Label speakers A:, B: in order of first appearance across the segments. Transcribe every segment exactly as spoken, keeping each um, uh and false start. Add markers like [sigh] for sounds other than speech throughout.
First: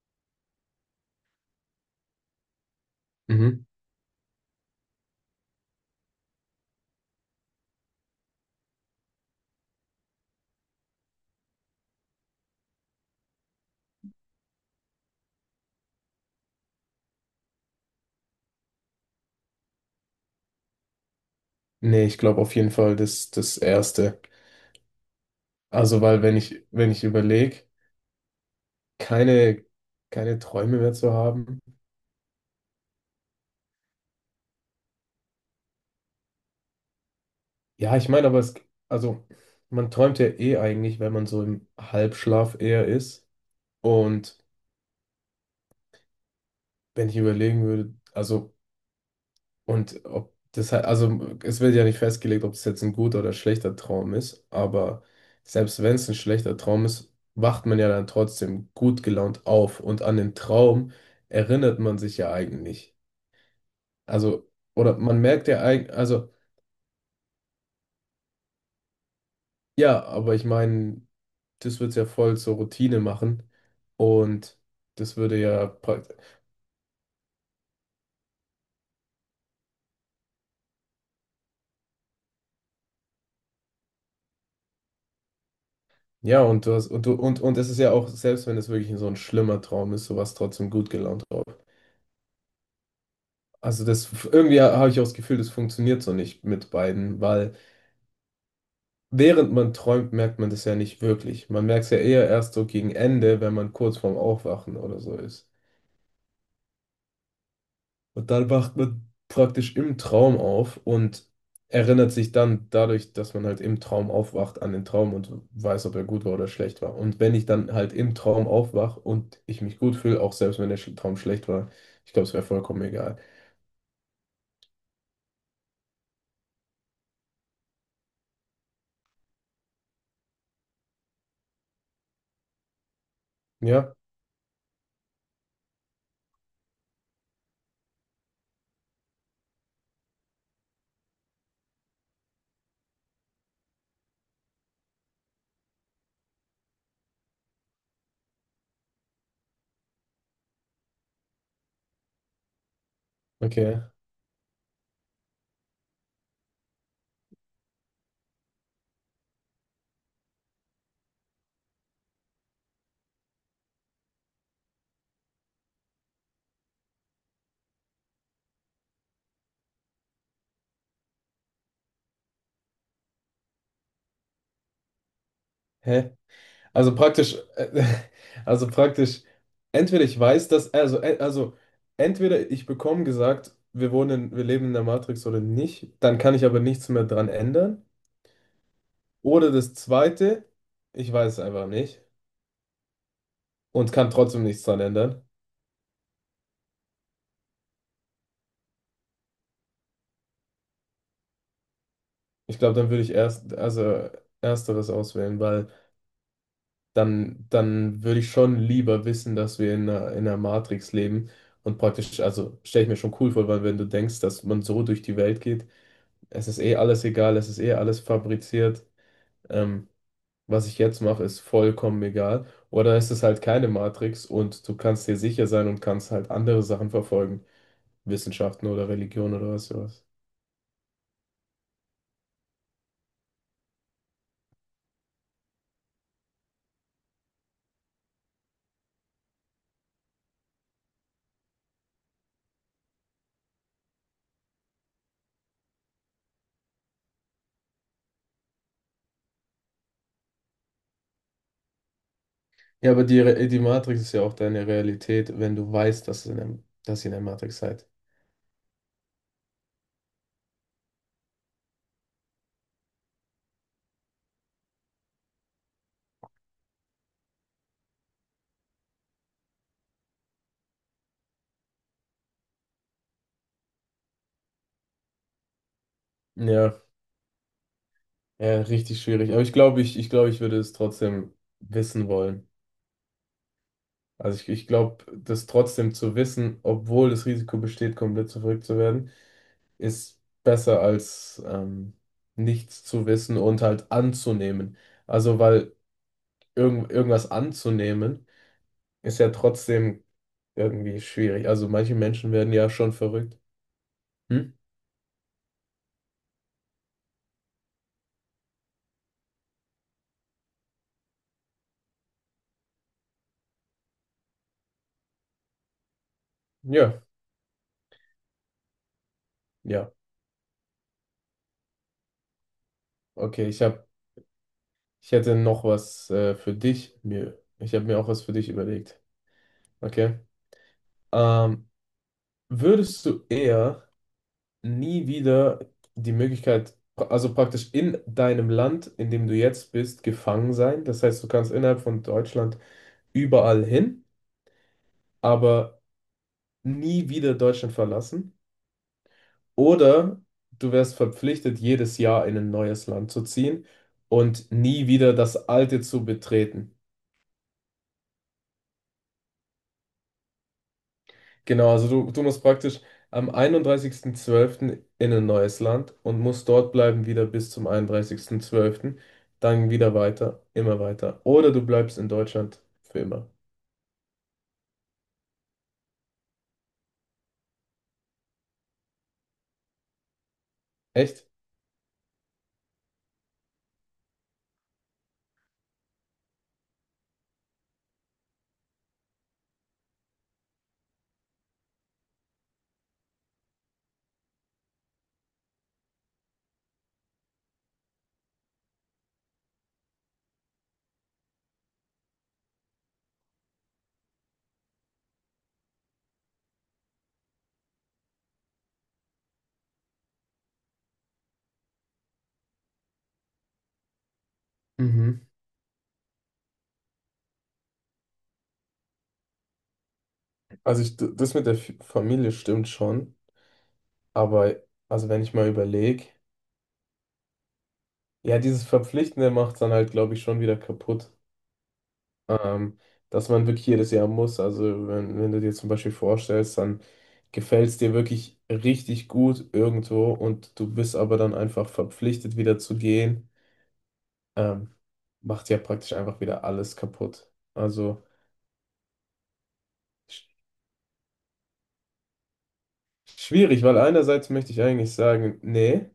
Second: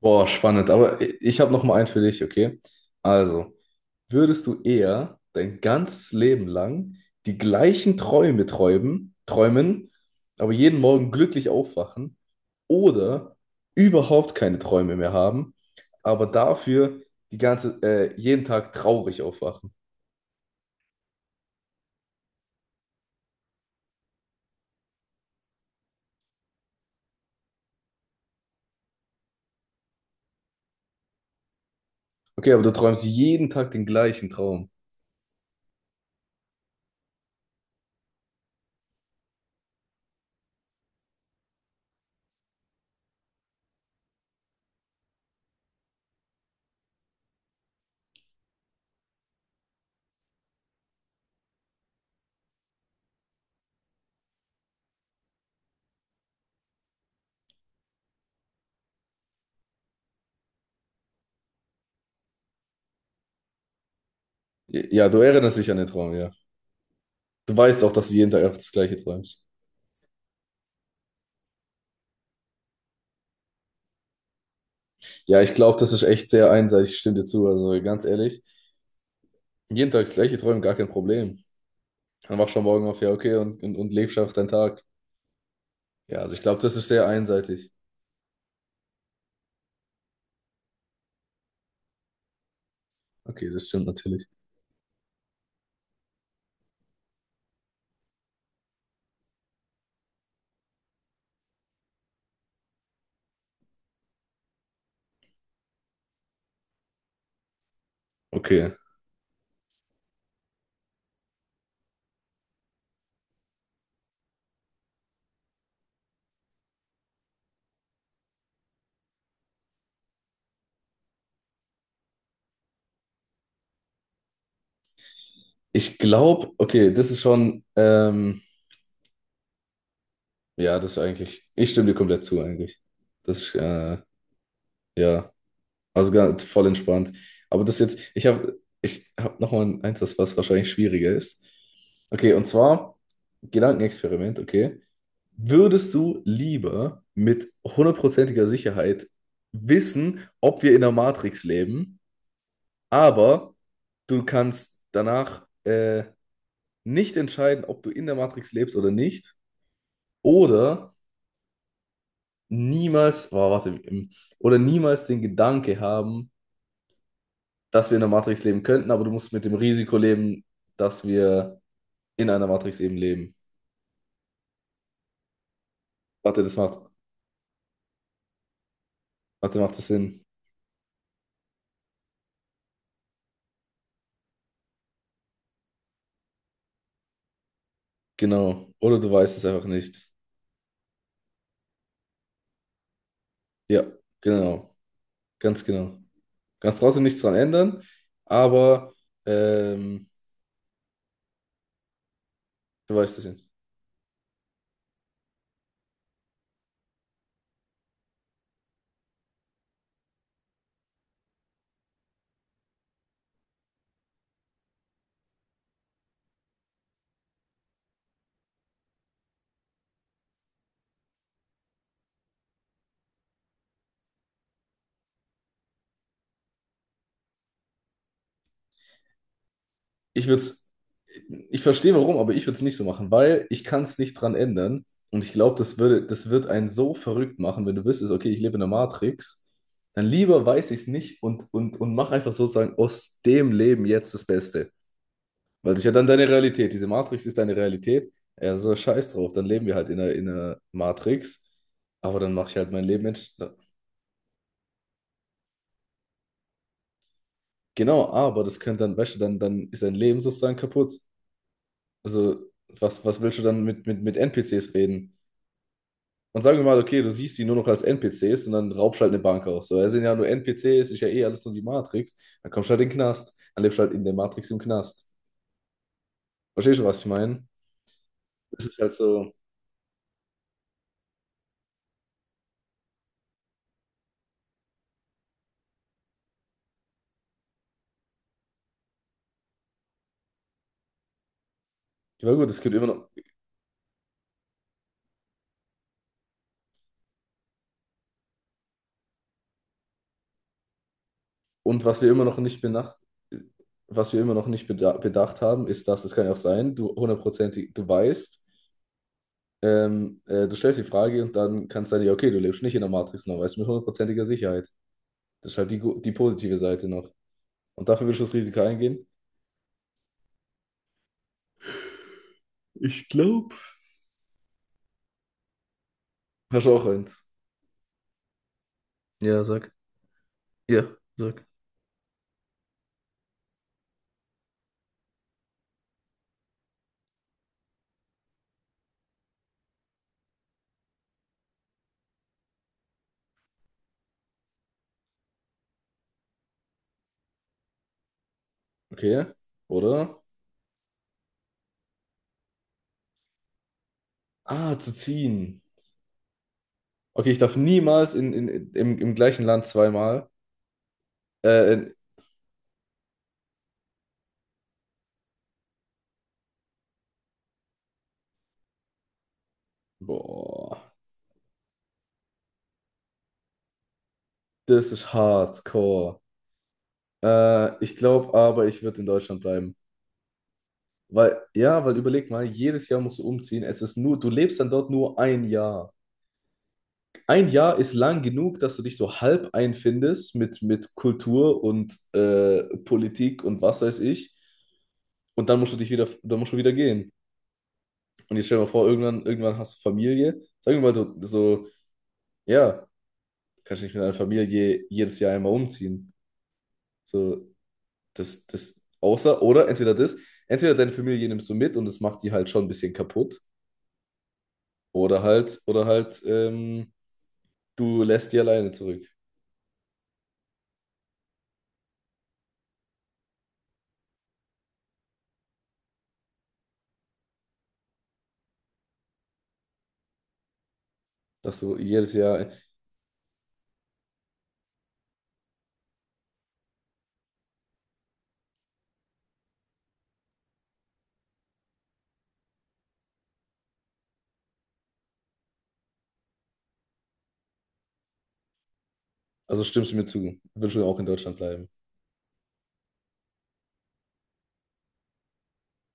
A: Boah, spannend. Aber ich habe noch mal einen für dich, okay? Also,
B: Mhm.
A: würdest du eher dein ganzes Leben lang die gleichen Träume träumen, träumen, aber jeden Morgen glücklich aufwachen oder überhaupt keine Träume mehr haben, aber dafür die ganze, äh, jeden Tag traurig aufwachen?
B: Nee, ich glaube auf jeden Fall das, das Erste. Also, weil wenn ich, wenn ich überlege, keine, keine Träume mehr zu haben.
A: Okay, aber du träumst jeden Tag den gleichen Traum.
B: Ja, ich meine, aber es, also, man träumt ja eh eigentlich, wenn man so im Halbschlaf eher ist. Und wenn ich überlegen würde, also. Und ob das halt, also es wird ja nicht festgelegt, ob es jetzt ein guter oder schlechter Traum ist, aber selbst wenn es ein schlechter Traum ist, wacht man ja dann trotzdem gut gelaunt auf und an den Traum erinnert man sich ja eigentlich. Also, oder
A: Ja, du
B: man merkt
A: erinnerst
B: ja
A: dich an den
B: eigentlich,
A: Traum, ja.
B: also
A: Du weißt auch, dass du jeden Tag einfach das Gleiche träumst.
B: ja, aber ich meine, das wird es ja voll zur Routine machen und das
A: Ja,
B: würde
A: ich
B: ja
A: glaube, das ist
B: praktisch.
A: echt sehr einseitig. Ich stimme dir zu. Also ganz ehrlich, jeden Tag das gleiche träumen, gar kein Problem. Dann wachst du am Morgen auf, ja, okay, und, und, und lebst einfach deinen Tag. Ja, also ich
B: Ja,
A: glaube,
B: und du
A: das ist
B: hast, und
A: sehr
B: du, und, und es
A: einseitig.
B: ist ja auch, selbst wenn es wirklich so ein schlimmer Traum ist, sowas trotzdem gut gelaunt auf.
A: Okay, das
B: Also
A: stimmt
B: das
A: natürlich.
B: irgendwie, habe ich auch das Gefühl, das funktioniert so nicht mit beiden, weil während man träumt, merkt man das ja nicht wirklich. Man merkt es ja eher erst so gegen Ende, wenn man kurz vorm Aufwachen oder so ist. Und dann
A: Okay.
B: wacht man praktisch im Traum auf und erinnert sich dann dadurch, dass man halt im Traum aufwacht, an den Traum und weiß, ob er gut war oder schlecht war. Und wenn ich dann halt im Traum aufwache und ich mich gut fühle, auch selbst wenn der Sch- Traum schlecht war, ich glaube, es wäre vollkommen egal.
A: Ich glaube, okay, das ist schon, ähm, ja, das ist eigentlich, ich stimme dir komplett zu eigentlich. Das ist,
B: Ja,
A: äh, ja, also ganz voll entspannt. Aber das jetzt, ich habe, ich habe nochmal eins, das was wahrscheinlich schwieriger ist. Okay, und zwar Gedankenexperiment, okay. Würdest du lieber mit hundertprozentiger Sicherheit wissen, ob wir in der Matrix leben, aber
B: okay.
A: du kannst danach äh, nicht entscheiden, ob du in der Matrix lebst oder nicht, oder niemals, oh, warte, ähm, oder niemals den Gedanke haben, dass wir in der Matrix leben könnten, aber du musst mit dem Risiko leben, dass wir in einer Matrix eben leben.
B: Hä?
A: Warte, das macht,
B: Also praktisch, äh, [laughs] also praktisch,
A: warte, macht das
B: entweder ich
A: Sinn?
B: weiß, dass, also, äh, also entweder ich bekomme gesagt, wir wohnen, wir leben in der Matrix oder nicht, dann kann ich aber nichts mehr dran ändern.
A: Genau. Oder du weißt es
B: Oder
A: einfach
B: das
A: nicht.
B: zweite, ich weiß es einfach nicht
A: Ja,
B: und kann trotzdem nichts
A: genau.
B: dran ändern.
A: Ganz genau. Kannst trotzdem nichts dran ändern, aber ähm,
B: Ich glaube, dann
A: du
B: würde ich
A: weißt es nicht.
B: erst, also ersteres auswählen, weil dann, dann würde ich schon lieber wissen, dass wir in einer, in einer Matrix leben und praktisch, also stelle ich mir schon cool vor, weil wenn du denkst, dass man so durch die Welt geht, es ist eh alles egal, es ist eh alles fabriziert, ähm, was ich jetzt mache, ist vollkommen egal. Oder ist es halt keine Matrix und du kannst dir sicher sein und kannst halt andere Sachen verfolgen, Wissenschaften oder Religion oder was sowas.
A: Ich würde es, ich verstehe warum, aber ich würde es nicht so machen, weil ich kann es nicht dran ändern. Und ich glaube, das würde, das wird einen so verrückt machen, wenn du wüsstest, okay, ich lebe in der Matrix, dann lieber weiß ich es nicht und, und, und mach einfach sozusagen aus dem Leben jetzt das Beste. Weil das ist ja dann deine Realität. Diese Matrix ist deine Realität. Ja, so scheiß drauf, dann leben wir halt in einer, in einer Matrix. Aber dann mache ich halt mein
B: Ja, aber
A: Leben
B: die,
A: ents-
B: Re- die Matrix ist ja auch deine Realität, wenn du weißt, dass, in einem, dass ihr in der Matrix seid.
A: Genau, aber das könnte dann, weißt du, dann, dann ist dein Leben sozusagen kaputt. Also, was, was willst du dann mit, mit, mit N P Cs reden? Und sagen wir mal, okay, du siehst die nur noch als N P Cs und dann raubst halt eine Bank aus. So, das sind ja nur N P Cs, ist ja eh alles nur die Matrix. Dann kommst du halt in den Knast. Dann lebst du halt in der Matrix im Knast.
B: Ja,
A: Verstehst du, was ich meine?
B: ja,
A: Das ist halt
B: richtig schwierig.
A: so.
B: Aber ich glaube, ich, ich glaube, ich würde es trotzdem wissen wollen. Also ich, ich glaube, das trotzdem zu wissen, obwohl das Risiko besteht, komplett verrückt zu werden, ist besser als ähm,
A: Ja, gut, es gibt
B: nichts
A: immer
B: zu
A: noch.
B: wissen und halt anzunehmen. Also weil irgend, irgendwas anzunehmen, ist ja trotzdem irgendwie schwierig. Also
A: Und
B: manche
A: was wir immer
B: Menschen
A: noch
B: werden
A: nicht
B: ja schon
A: benacht,
B: verrückt.
A: was wir immer noch
B: Hm?
A: nicht beda bedacht haben, ist, dass es kann ja auch sein, du hundertprozentig, du weißt, Ähm, äh, du stellst die Frage und dann kannst du sagen, ja, okay, du lebst nicht in der Matrix noch, weißt du, mit hundertprozentiger Sicherheit. Das ist halt die, gu- die positive Seite
B: Ja,
A: noch. Und dafür willst du das Risiko eingehen?
B: ja.
A: Ich
B: Okay,
A: glaube.
B: ich hab, ich hätte noch was äh, für
A: Hast du auch
B: dich.
A: eins?
B: Mir, ich habe mir auch was für dich überlegt.
A: Ja, sag.
B: Okay.
A: Ja, sag.
B: Ähm, würdest du eher nie wieder die Möglichkeit, also praktisch in deinem Land, in dem du jetzt bist, gefangen sein? Das heißt, du kannst innerhalb von Deutschland überall hin, aber nie wieder Deutschland verlassen.
A: Okay, oder?
B: Oder du wärst verpflichtet, jedes Jahr in ein neues Land zu ziehen und
A: Ah,
B: nie
A: zu
B: wieder das
A: ziehen.
B: alte zu betreten.
A: Okay, ich darf niemals in, in, im, im gleichen Land zweimal.
B: Genau,
A: Äh,
B: also
A: in,
B: du, du musst praktisch am einunddreißigsten zwölften in ein neues Land und musst dort bleiben wieder bis zum einunddreißigsten zwölften. Dann wieder weiter, immer
A: boah,
B: weiter. Oder du bleibst in Deutschland für immer.
A: das ist hardcore. Äh, ich glaube aber, ich würde in Deutschland bleiben.
B: Echt?
A: Weil, ja, weil überleg mal, jedes Jahr musst du umziehen. Es ist nur, du lebst dann dort nur ein Jahr. Ein Jahr ist lang genug, dass du dich so halb einfindest mit, mit Kultur und äh, Politik und was weiß ich. Und dann musst du dich wieder, dann musst du wieder gehen. Und jetzt stell dir mal vor, irgendwann, irgendwann hast du Familie. Sag mir mal, du so, ja, kannst du nicht mit deiner Familie jedes Jahr einmal umziehen. So, das, das, außer, oder entweder das, entweder deine Familie nimmst du mit und das macht die halt schon ein bisschen kaputt. Oder
B: Mhm.
A: halt, oder halt, ähm, du lässt die alleine zurück.
B: Also ich, d- das mit der F- Familie stimmt schon, aber also wenn ich mal überlege, ja, dieses Verpflichtende macht es dann halt, glaube ich, schon wieder kaputt.
A: Dass du jedes Jahr,
B: ähm, dass man wirklich jedes Jahr muss. Also wenn, wenn du dir zum Beispiel vorstellst, dann gefällt es dir wirklich richtig gut irgendwo und du bist aber dann einfach verpflichtet, wieder zu gehen, ähm, macht ja praktisch einfach wieder alles kaputt. Also
A: also stimmst du mir
B: sch
A: zu, willst du auch in Deutschland bleiben.
B: schwierig, weil einerseits möchte ich eigentlich sagen, nee,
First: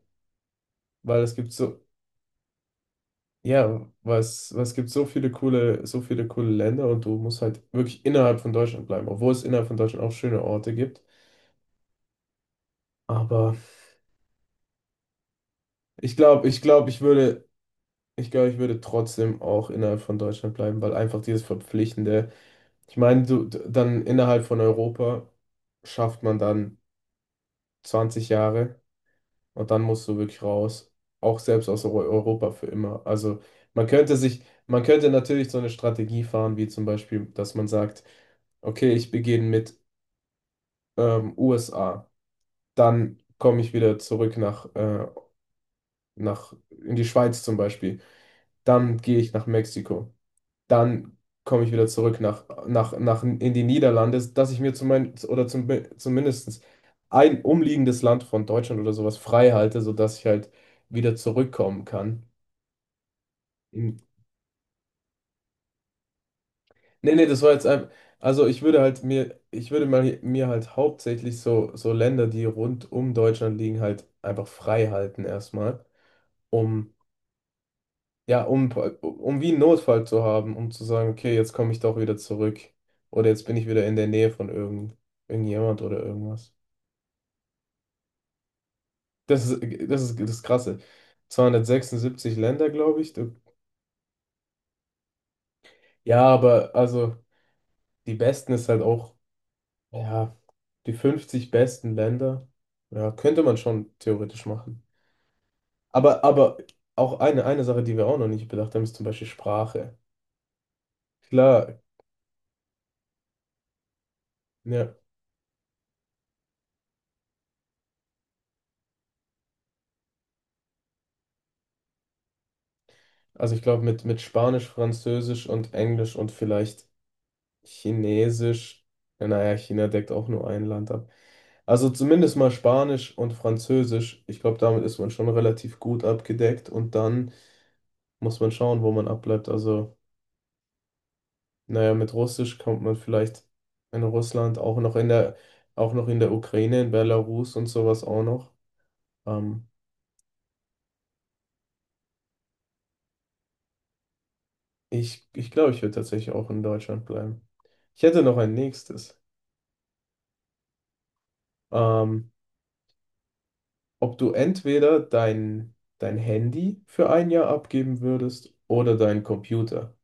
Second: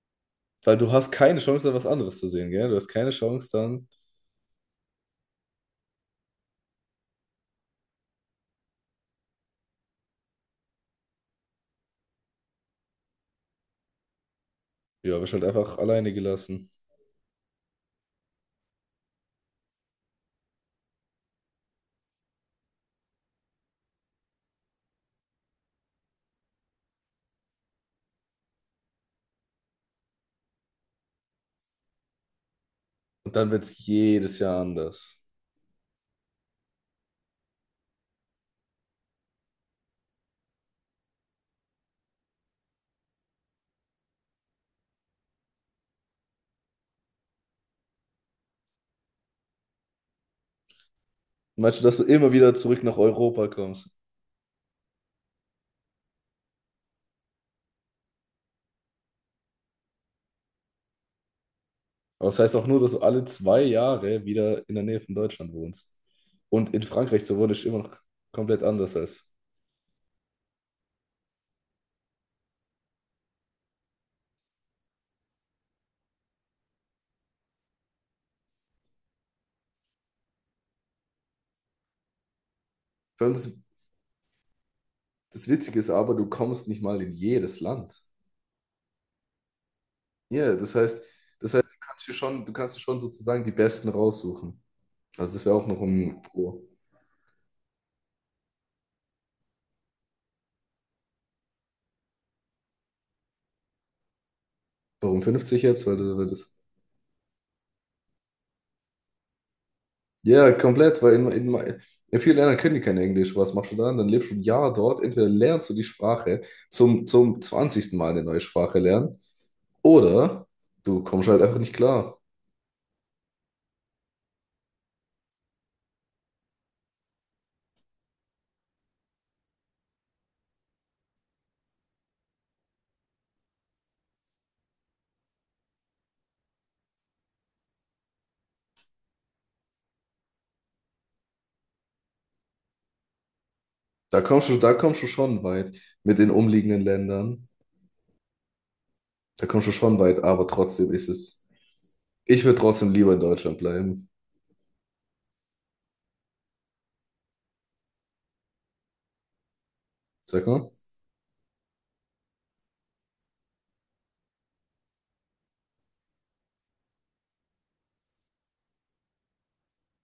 A: Weil du hast
B: weil es
A: keine
B: gibt
A: Chance, da
B: so,
A: was anderes zu sehen, gell? Du hast keine Chance,
B: ja,
A: dann,
B: was, was gibt so viele coole, so viele coole Länder und du musst halt wirklich innerhalb von Deutschland bleiben, obwohl es innerhalb von Deutschland auch schöne Orte gibt. Aber
A: ja, wirst halt einfach alleine
B: ich glaube, ich
A: gelassen.
B: glaube, ich würde Ich glaube, ich würde trotzdem auch innerhalb von Deutschland bleiben, weil einfach dieses Verpflichtende, ich meine, du, d- dann innerhalb von Europa schafft man dann zwanzig Jahre und dann musst du wirklich raus, auch selbst aus Eu- Europa für immer.
A: Und
B: Also
A: dann wird es
B: man könnte
A: jedes
B: sich,
A: Jahr
B: man könnte
A: anders.
B: natürlich so eine Strategie fahren, wie zum Beispiel, dass man sagt, okay, ich beginne mit ähm, U S A, dann komme ich wieder zurück nach, äh, nach, in die Schweiz zum Beispiel, dann gehe ich nach Mexiko. Dann komme ich
A: Meinst du,
B: wieder
A: dass du
B: zurück
A: immer
B: nach,
A: wieder zurück nach
B: nach, nach
A: Europa
B: in die
A: kommst?
B: Niederlande, dass ich mir zum, oder zum, zumindest ein umliegendes Land von Deutschland oder sowas frei halte, sodass ich halt wieder zurückkommen kann.
A: Aber das heißt auch nur, dass du alle zwei
B: In-
A: Jahre wieder in der Nähe von Deutschland wohnst. Und in
B: Nee,
A: Frankreich,
B: nee,
A: so
B: das
A: wohne
B: war
A: ich
B: jetzt
A: immer
B: einfach,
A: noch
B: also
A: komplett
B: ich würde
A: anders
B: halt
A: als.
B: mir, ich würde mal, mir halt hauptsächlich so, so Länder, die rund um Deutschland liegen, halt einfach frei halten erstmal, um. Ja, um, um wie einen Notfall zu haben, um zu sagen, okay, jetzt komme ich doch wieder zurück.
A: Vor
B: Oder
A: allem
B: jetzt bin
A: das,
B: ich wieder in der Nähe von irgend,
A: das Witzige
B: irgendjemand
A: ist
B: oder
A: aber, du
B: irgendwas.
A: kommst nicht mal in jedes Land.
B: Das ist, das ist das
A: Ja, das
B: Krasse.
A: heißt, das heißt, du kannst dir
B: zweihundertsechsundsiebzig
A: schon, du
B: Länder,
A: kannst dir schon
B: glaube ich. Du-
A: sozusagen die Besten raussuchen. Also das wäre auch noch ein
B: Ja,
A: Pro.
B: aber also die besten ist halt auch, ja, die fünfzig besten Länder. Ja, könnte man schon theoretisch machen.
A: Warum fünfzig jetzt? Weil, du-
B: Aber,
A: weil das.
B: aber auch eine, eine Sache, die wir auch noch nicht bedacht haben, ist zum Beispiel Sprache.
A: Ja, komplett, weil in, in,
B: Klar,
A: in vielen Ländern können die kein Englisch. Was machst du dann? Dann lebst du ein Jahr
B: ja.
A: dort. Entweder lernst du die Sprache zum, zum zwanzigsten Mal eine neue Sprache lernen, oder du kommst halt einfach nicht klar.
B: Also ich glaube, mit, mit Spanisch, Französisch und Englisch und vielleicht. Chinesisch, ja, naja, China deckt auch nur ein Land ab. Also zumindest mal Spanisch und Französisch. Ich glaube, damit ist man schon relativ gut abgedeckt und dann muss man schauen, wo man abbleibt. Also, naja, mit Russisch kommt man vielleicht in
A: Da kommst du,
B: Russland,
A: da
B: auch noch
A: kommst du
B: in der,
A: schon weit
B: auch noch
A: mit
B: in
A: den
B: der
A: umliegenden
B: Ukraine, in
A: Ländern.
B: Belarus und sowas auch noch.
A: Da kommst
B: Ähm,
A: du schon weit, aber trotzdem ist es. Ich würde trotzdem lieber in Deutschland bleiben.
B: ich ich glaube, ich würde tatsächlich auch in Deutschland bleiben. Ich hätte noch ein nächstes.
A: Sag mal.
B: Ähm, ob du entweder dein, dein Handy für ein Jahr abgeben würdest oder deinen Computer.